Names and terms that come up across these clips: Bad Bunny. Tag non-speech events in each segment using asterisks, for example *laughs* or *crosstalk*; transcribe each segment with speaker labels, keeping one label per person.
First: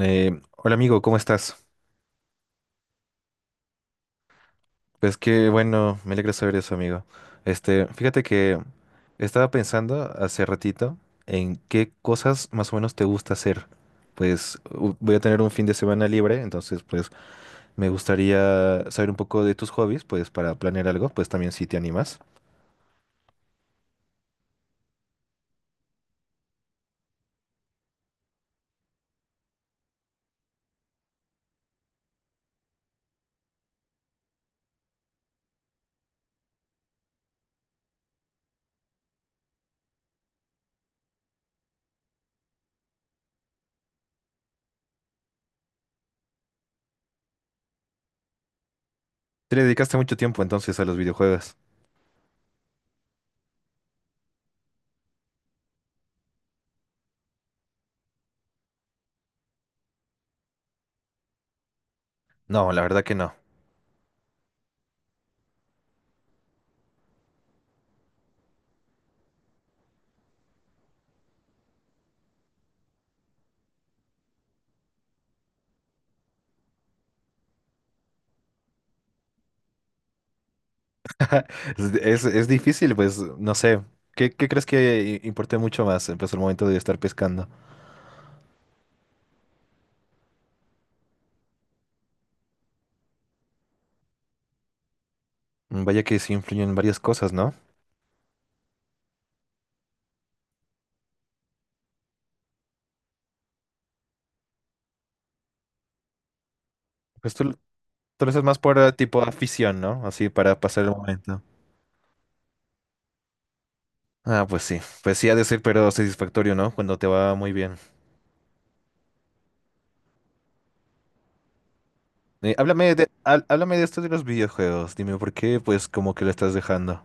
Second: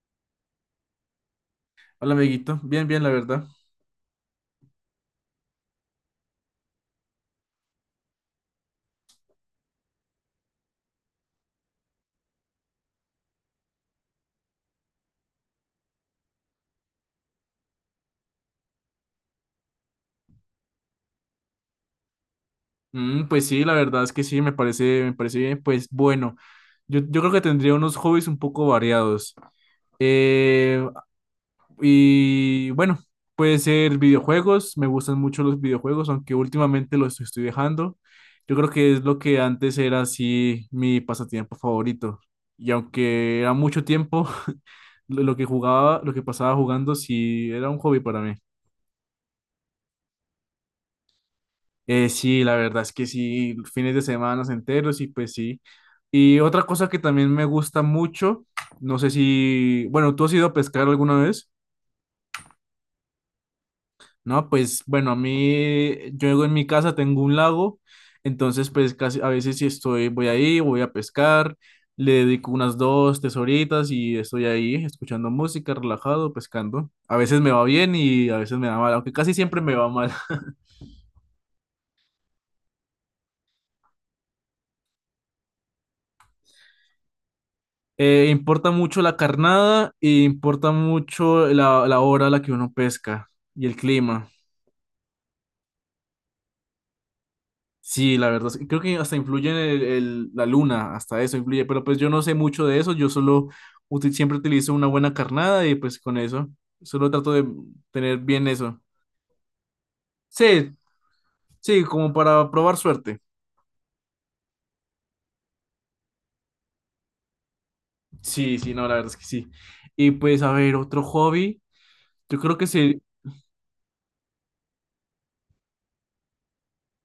Speaker 1: Hola amigo, ¿cómo estás?
Speaker 2: Hola, amiguito. Bien, bien, la verdad.
Speaker 1: Pues qué bueno, me alegra saber eso, amigo. Fíjate que estaba pensando hace ratito en qué cosas más o menos te gusta hacer. Pues voy a tener un fin de semana libre, entonces pues me gustaría saber un poco de tus hobbies, pues para planear algo, pues también si te animas.
Speaker 2: Mm, pues sí, la verdad es que sí, me parece bien. Pues bueno, yo creo que tendría unos hobbies un poco variados. Eh, y bueno, puede ser videojuegos. Me gustan mucho los videojuegos, aunque últimamente los estoy dejando. Yo creo que es lo que antes era así mi pasatiempo favorito. Y aunque era mucho tiempo, *laughs* lo que jugaba, lo que pasaba jugando, sí era un hobby para mí.
Speaker 1: ¿Te le dedicaste mucho tiempo entonces a los videojuegos?
Speaker 2: Sí, la verdad es que sí, fines de semana enteros y pues sí. Y otra cosa que también me gusta mucho, no sé si, bueno, ¿tú has ido a pescar alguna vez?
Speaker 1: No, la verdad que no. *laughs*
Speaker 2: No, pues bueno, a mí, yo en mi casa tengo un lago, entonces pues casi a veces si estoy, voy ahí, voy a pescar, le dedico unas dos, tres horitas y estoy ahí escuchando música, relajado, pescando. A veces me va bien y a veces me va mal, aunque casi siempre me va mal.
Speaker 1: Es difícil, pues no sé. ¿Qué crees que importe mucho más? Pues el momento de estar pescando.
Speaker 2: Importa mucho la carnada e importa mucho la hora a la que uno pesca y el clima.
Speaker 1: Vaya que sí influyen varias cosas, ¿no?
Speaker 2: Sí, la verdad, sí, creo que hasta influye en la luna, hasta eso influye, pero pues yo no sé mucho de eso, yo solo siempre utilizo una buena carnada y pues con eso, solo trato
Speaker 1: Pues
Speaker 2: de
Speaker 1: tú,
Speaker 2: tener
Speaker 1: tú lo haces
Speaker 2: bien
Speaker 1: más por
Speaker 2: eso.
Speaker 1: tipo afición, ¿no? Así para
Speaker 2: Sí,
Speaker 1: pasar el momento.
Speaker 2: sí, como para probar suerte.
Speaker 1: Ah, pues sí. Pues sí ha de ser, pero satisfactorio, ¿no? Cuando te va muy bien.
Speaker 2: Sí, sí, no, la verdad es que sí. Y pues a ver, otro hobby, yo creo que
Speaker 1: Háblame de, háblame de esto de los videojuegos. Dime por qué, pues, como que lo estás dejando.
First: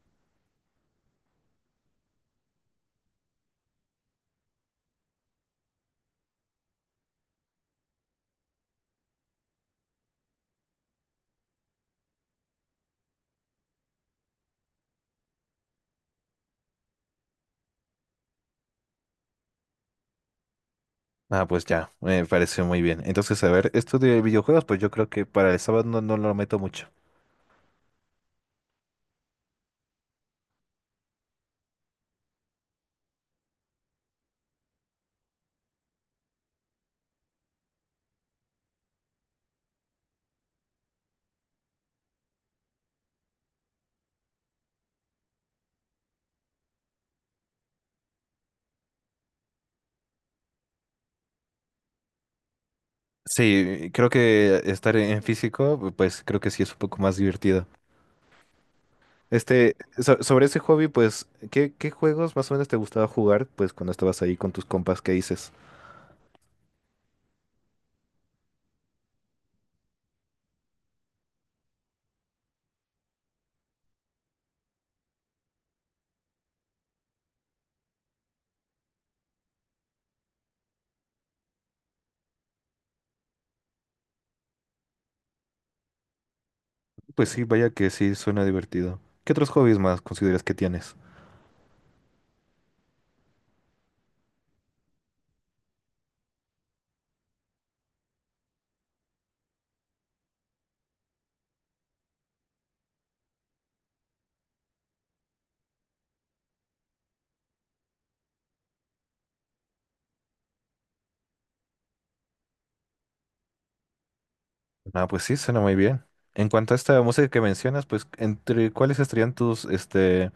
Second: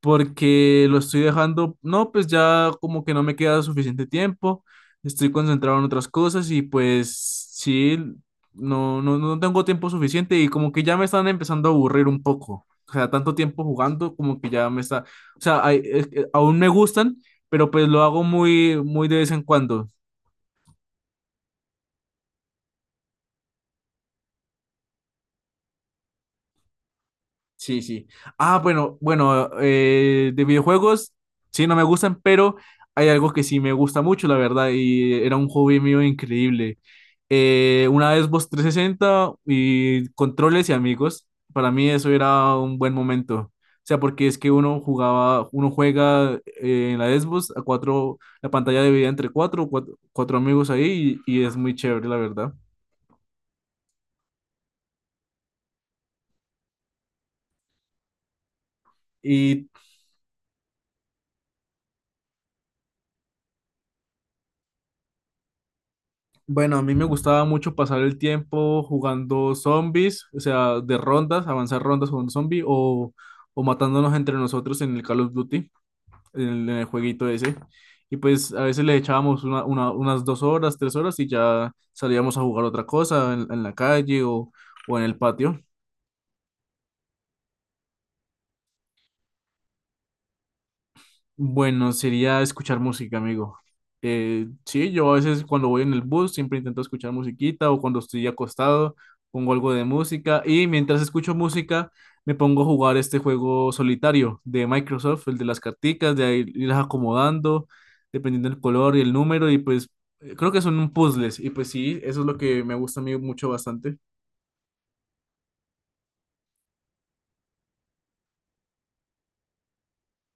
Speaker 2: porque lo estoy dejando, no, pues ya como que no me queda suficiente tiempo, estoy concentrado en otras cosas y pues sí, no, no, no tengo tiempo suficiente y como que ya me están empezando a aburrir un poco. O sea, tanto tiempo jugando como que ya me está, o sea, aún me gustan, pero pues lo hago muy, muy de vez en cuando.
Speaker 1: Ah, pues ya, me parece muy bien. Entonces, a ver, esto de videojuegos, pues yo creo que para el sábado no, no lo meto mucho.
Speaker 2: Sí, sí. Ah, bueno, bueno, de videojuegos, sí, no me gustan, pero hay algo que sí me gusta mucho, la verdad, y era un hobby mío increíble. Una Xbox 360 y controles y amigos, para mí eso era un buen momento. O sea, porque es que uno jugaba, uno juega en la Xbox a cuatro, la pantalla dividida entre cuatro, cuatro, cuatro amigos ahí y es muy chévere, la verdad.
Speaker 1: Sí, creo que estar en físico, pues creo que sí es un poco más divertido.
Speaker 2: ¿Y
Speaker 1: Sobre ese hobby, pues, ¿qué juegos más o menos te gustaba jugar, pues, cuando estabas ahí con tus compas? ¿Qué dices?
Speaker 2: Bueno, a mí me gustaba mucho pasar el tiempo jugando zombies, o sea, de rondas, avanzar rondas con un zombie o matándonos entre nosotros en el Call of Duty, en el jueguito ese. Y pues a veces le echábamos unas dos horas, tres horas y ya salíamos a jugar otra cosa en la calle o en el patio.
Speaker 1: Pues sí, vaya que sí, suena divertido. ¿Qué otros hobbies más consideras que tienes?
Speaker 2: Bueno, sería escuchar música, amigo. Sí, yo a veces cuando voy en el bus siempre intento escuchar musiquita o cuando estoy acostado pongo algo de música y mientras escucho música me pongo a jugar este juego solitario de Microsoft, el de las carticas, de ahí irlas acomodando dependiendo del color y el número y pues creo que son puzzles y pues sí, eso es lo que me gusta a mí mucho bastante.
Speaker 1: Ah, pues sí, suena muy bien. En cuanto a esta música que mencionas, pues, ¿entre cuáles estarían tus, este,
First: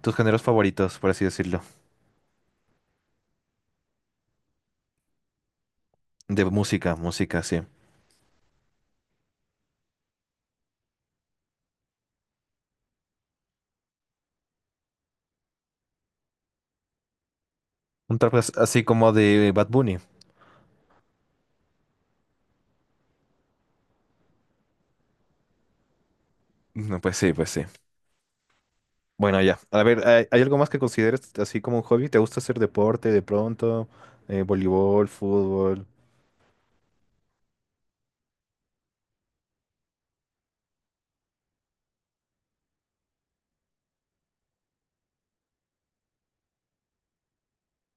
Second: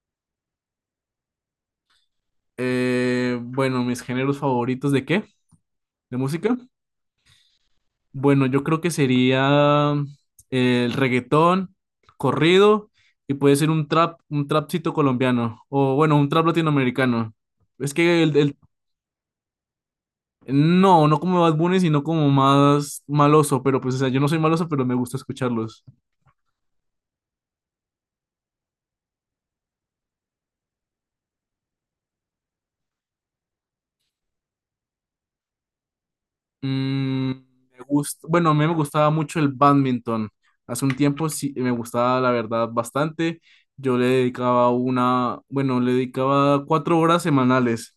Speaker 1: tus géneros favoritos, por así decirlo?
Speaker 2: Bueno, ¿mis géneros favoritos de qué? ¿De
Speaker 1: De
Speaker 2: música?
Speaker 1: música, música, sí.
Speaker 2: Bueno, yo creo que sería el reggaetón, corrido, y puede ser un trap, un trapcito colombiano, o bueno, un trap latinoamericano. Es
Speaker 1: Un
Speaker 2: que
Speaker 1: trap
Speaker 2: el-
Speaker 1: así como de Bad Bunny.
Speaker 2: No, no como Bad Bunny, sino como más maloso, pero pues, o sea, yo no soy maloso, pero me gusta escucharlos.
Speaker 1: No, pues sí, pues sí. Bueno, ya. A ver, ¿hay algo más que consideres así como un hobby? ¿Te gusta hacer deporte de pronto? Voleibol, fútbol.
Speaker 2: Mm, me gusta, bueno, a mí me gustaba mucho el badminton. Hace un tiempo sí me gustaba, la verdad, bastante. Yo le dedicaba una, bueno, le dedicaba 4 horas semanales.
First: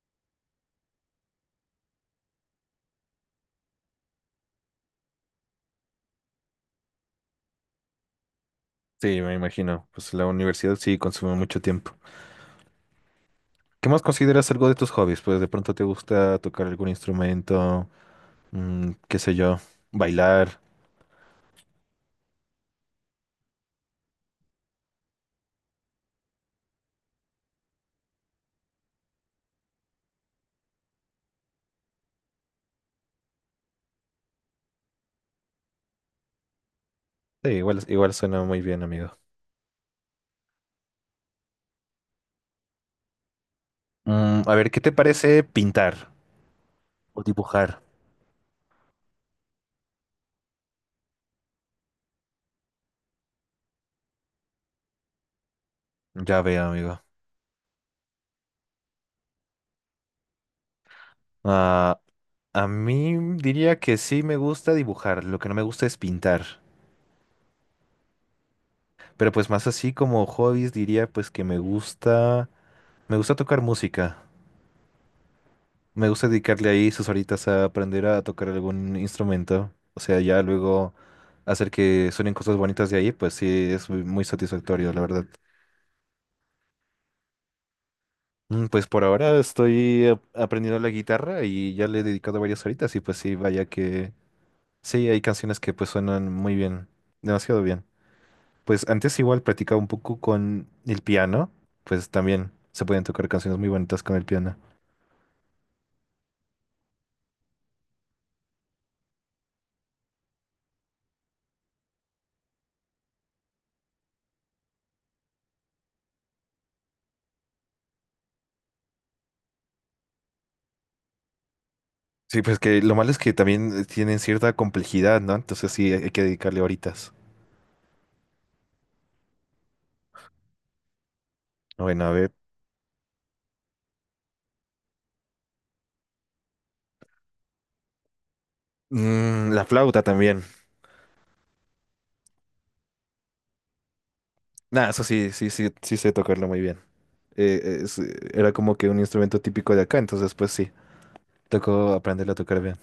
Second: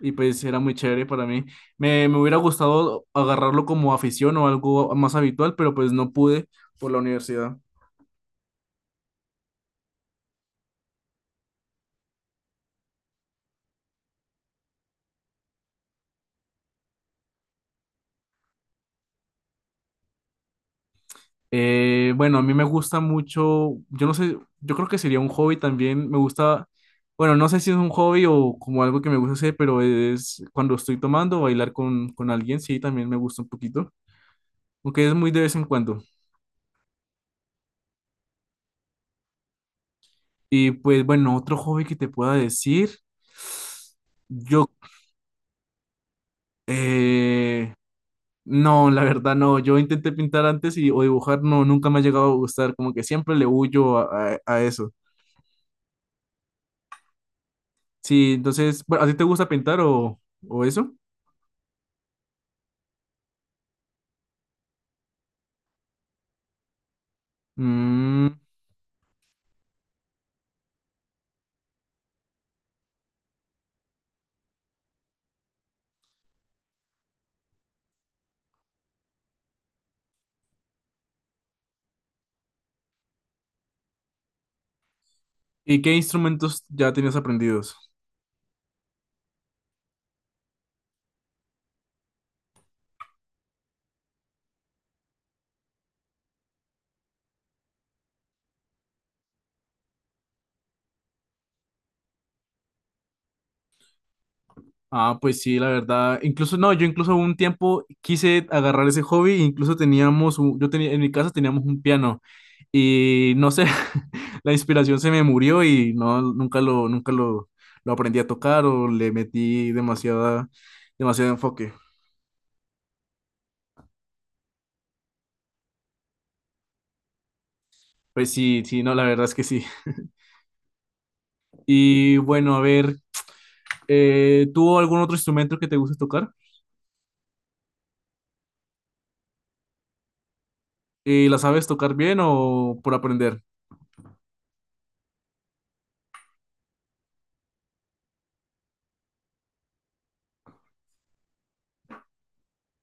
Speaker 2: Y pues era muy chévere para mí. Me hubiera gustado agarrarlo como afición o algo más habitual, pero pues no pude por la universidad.
Speaker 1: Sí, me imagino. Pues la universidad sí consume mucho tiempo. ¿Qué más consideras algo de tus hobbies? Pues de pronto te gusta tocar algún instrumento, mm, qué sé yo, bailar.
Speaker 2: Bueno, a mí me gusta mucho, yo no sé, yo creo que sería un hobby también, me gusta, bueno, no sé si es un hobby o como algo que me gusta hacer, pero es cuando estoy tomando, bailar con, alguien, sí, también me gusta un poquito, aunque es muy de vez en cuando.
Speaker 1: Sí, igual, igual suena muy bien, amigo.
Speaker 2: Y pues bueno, otro hobby que te pueda decir.
Speaker 1: Mm, a
Speaker 2: yo,
Speaker 1: ver, ¿qué te parece pintar o
Speaker 2: eh,
Speaker 1: dibujar?
Speaker 2: No, la verdad no. Yo intenté pintar antes y o dibujar, no, nunca me ha llegado a gustar. Como que siempre le huyo a eso.
Speaker 1: Ya veo, amigo.
Speaker 2: Sí, entonces, bueno, ¿a ti te gusta pintar o eso?
Speaker 1: Ah, a mí diría que sí me gusta dibujar, lo que no me gusta es pintar.
Speaker 2: Mm,
Speaker 1: Pero pues más así como hobbies diría pues que me gusta tocar música. Me gusta dedicarle ahí sus horitas a aprender a tocar algún instrumento. O sea, ya luego hacer que suenen cosas bonitas de ahí, pues sí, es muy muy satisfactorio, la verdad.
Speaker 2: ¿y qué instrumentos ya tenías aprendidos?
Speaker 1: Mm, pues por ahora estoy aprendiendo la guitarra y ya le he dedicado varias horitas y pues sí, vaya que sí, hay canciones que pues suenan muy bien, demasiado bien. Pues antes igual practicaba un poco con el piano, pues también se pueden tocar canciones muy bonitas con el piano.
Speaker 2: Ah, pues sí, la verdad. Incluso, no, yo incluso un tiempo quise agarrar ese hobby, incluso teníamos, un- yo tenía, en mi casa teníamos un piano y no sé, *laughs* la inspiración se me murió y no, nunca lo aprendí a tocar o le metí demasiada, demasiado enfoque.
Speaker 1: Sí, pues que lo malo es que también tienen cierta complejidad, ¿no? Entonces sí, hay que dedicarle horitas.
Speaker 2: Pues sí, sí, no, la verdad es que sí.
Speaker 1: Bueno, a
Speaker 2: Y
Speaker 1: ver.
Speaker 2: bueno, a ver, ¿tú algún otro instrumento que te guste tocar?
Speaker 1: Mm, la flauta también.
Speaker 2: ¿Y la sabes tocar bien o por aprender?
Speaker 1: Nah, eso sí, sí, sí, sí sé tocarlo muy bien. Era como que un instrumento típico de acá, entonces pues sí, tocó aprenderlo a tocar bien.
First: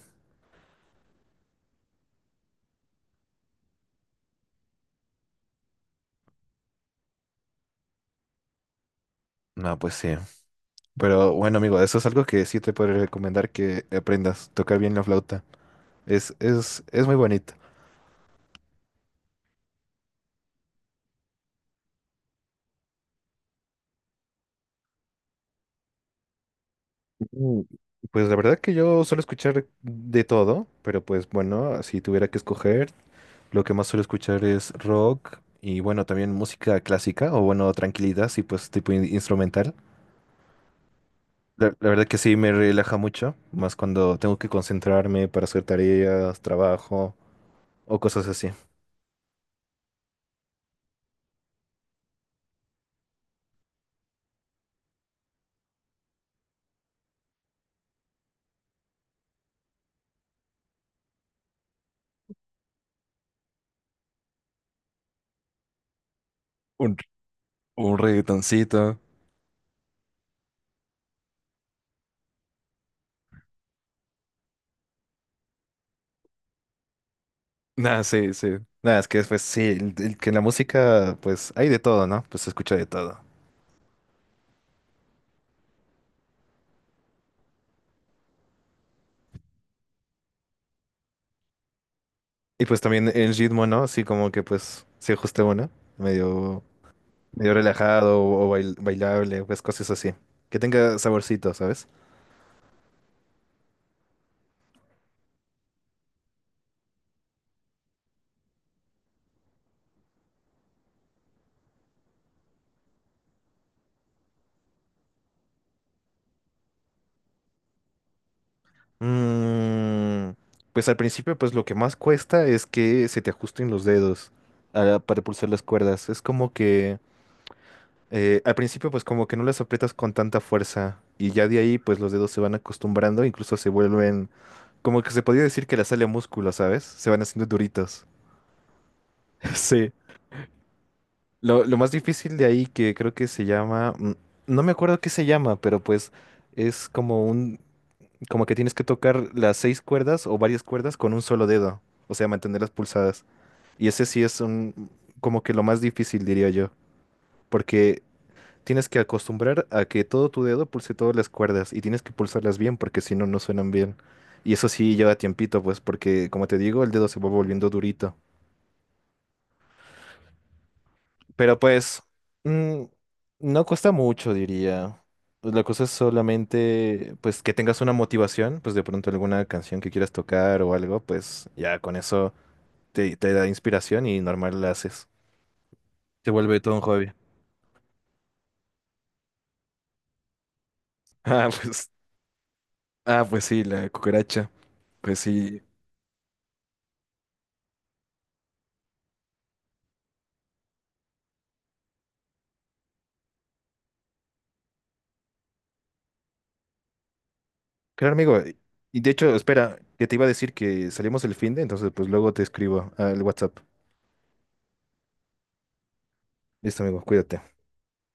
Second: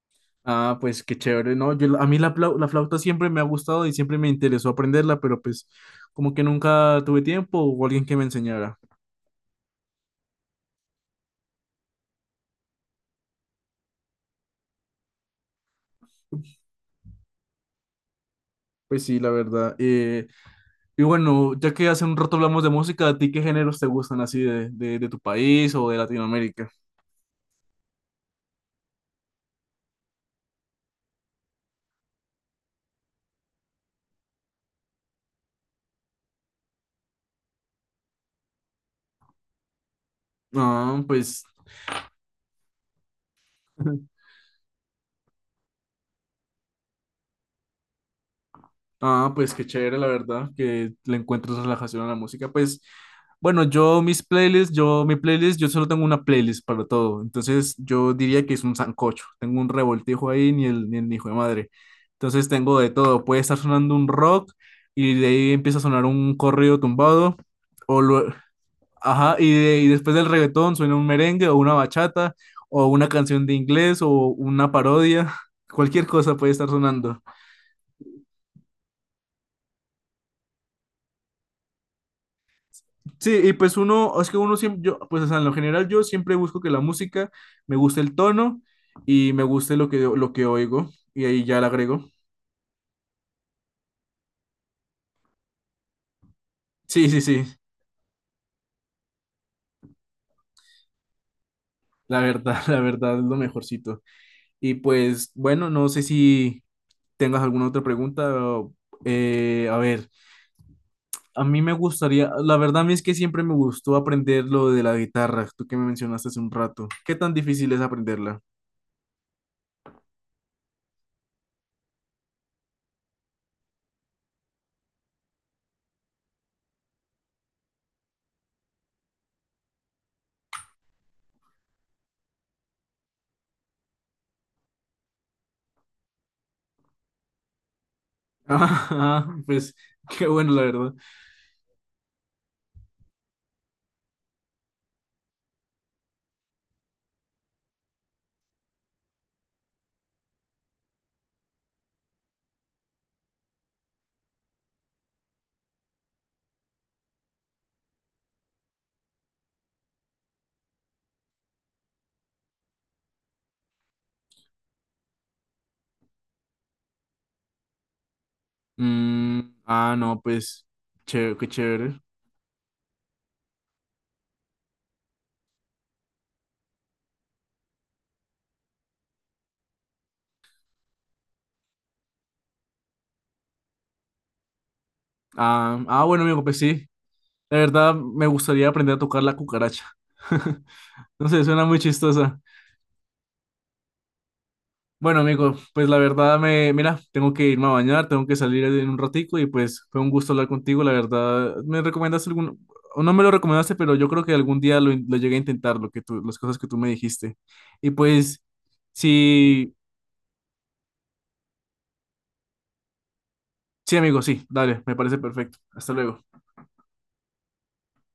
Speaker 2: Ah, pues qué chévere, ¿no? Yo, a mí la flauta siempre me ha gustado y siempre me interesó aprenderla, pero pues como que nunca tuve tiempo o alguien que me enseñara.
Speaker 1: No, pues sí. Pero bueno, amigo, eso es algo que sí te puedo recomendar que aprendas, tocar bien la flauta. Es muy bonito.
Speaker 2: Pues sí, la verdad. Y bueno, ya que hace un rato hablamos de música, ¿a ti qué géneros te gustan así de tu país o de Latinoamérica?
Speaker 1: Mm, pues la verdad que yo suelo escuchar de todo, pero pues bueno, si tuviera que escoger, lo que más suelo escuchar es rock y bueno, también música clásica o bueno, tranquilidad, sí, pues tipo instrumental.
Speaker 2: Ah, pues
Speaker 1: La verdad que sí me relaja mucho, más cuando
Speaker 2: *laughs*
Speaker 1: tengo que concentrarme para hacer tareas, trabajo o cosas así.
Speaker 2: ah, pues qué chévere, la verdad, que le encuentres relajación a la música. Pues, bueno, yo mis playlists, yo mi playlist, yo solo tengo una playlist para todo. Entonces, yo diría que es un sancocho. Tengo un revoltijo ahí, ni el hijo de madre. Entonces, tengo de todo. Puede estar sonando un rock y de ahí empieza a sonar un corrido
Speaker 1: Un,
Speaker 2: tumbado.
Speaker 1: un
Speaker 2: O lue-
Speaker 1: reggaetoncito.
Speaker 2: ajá, y después del reggaetón suena un merengue o una bachata o una canción de inglés o una parodia. *laughs* Cualquier cosa puede estar sonando.
Speaker 1: Nada, sí, sí. Nada, es que pues sí, que en la música pues hay de todo, ¿no? Pues se escucha de todo.
Speaker 2: Sí, y pues uno, es que uno siempre, yo, pues o sea, en lo general yo siempre busco que la música me guste el tono y me guste lo que oigo y ahí ya la agrego.
Speaker 1: Y pues también el ritmo, ¿no? Así como que pues se ajuste uno, medio,
Speaker 2: Sí, sí, sí,
Speaker 1: medio relajado o, bailable, pues cosas así. Que tenga saborcito, ¿sabes?
Speaker 2: la verdad, *laughs* la verdad es lo mejorcito. Y pues bueno, no sé si tengas alguna otra pregunta. O, a ver, a mí me gustaría, la verdad a mí es que siempre me gustó aprender lo de la guitarra, tú que me mencionaste hace un rato. ¿Qué tan difícil es aprenderla? *laughs*
Speaker 1: Mm, pues al principio, pues lo que más cuesta es que se te ajusten los dedos ah, para pulsar las cuerdas. Es como que al principio, pues como que no las aprietas con tanta fuerza y ya de ahí, pues los dedos se van acostumbrando, incluso se vuelven, como que se podría decir que la sale a músculo, ¿sabes? Se van haciendo duritos.
Speaker 2: Ah,
Speaker 1: *laughs*
Speaker 2: pues
Speaker 1: Sí.
Speaker 2: qué bueno, la verdad.
Speaker 1: Lo más difícil de ahí que creo que se llama, mm, no me acuerdo qué se llama, pero pues es como un como que tienes que tocar las seis cuerdas o varias cuerdas con un solo dedo, o sea, mantenerlas pulsadas. Y ese sí es un, como que lo más difícil, diría yo, porque tienes que acostumbrar a que todo tu dedo pulse todas las cuerdas y tienes que pulsarlas bien porque si no, no suenan bien. Y eso sí lleva tiempito, pues, porque como te digo, el dedo se va volviendo durito.
Speaker 2: Mm, ah, no, pues, chévere, qué
Speaker 1: Pero
Speaker 2: chévere.
Speaker 1: pues, mm, no cuesta mucho, diría. Pues la cosa es solamente, pues, que tengas una motivación, pues de pronto alguna canción que quieras tocar o algo, pues ya con eso te da inspiración y normal la haces.
Speaker 2: Ah, ah, bueno,
Speaker 1: Se
Speaker 2: amigo, pues
Speaker 1: vuelve todo un
Speaker 2: sí.
Speaker 1: hobby. *laughs*
Speaker 2: La verdad, me gustaría aprender a tocar la cucaracha. *laughs* No sé,
Speaker 1: Ah,
Speaker 2: suena muy
Speaker 1: pues,
Speaker 2: chistosa.
Speaker 1: ah, pues sí, la cucaracha. Pues
Speaker 2: Bueno, amigo,
Speaker 1: sí.
Speaker 2: pues la verdad, me, mira, tengo que irme a bañar, tengo que salir en un ratico y pues fue un gusto hablar contigo. La verdad, me recomendaste o no me lo recomendaste, pero yo creo que algún día lo llegué a intentar, lo que tú, las cosas que tú me dijiste. Y
Speaker 1: Claro, amigo.
Speaker 2: pues,
Speaker 1: Y de hecho,
Speaker 2: sí,
Speaker 1: espera, que te iba a decir que salimos el fin de, entonces pues luego te escribo al WhatsApp.
Speaker 2: sí, amigo, sí, dale, me parece perfecto. Hasta luego.
Speaker 1: Listo, amigo, cuídate.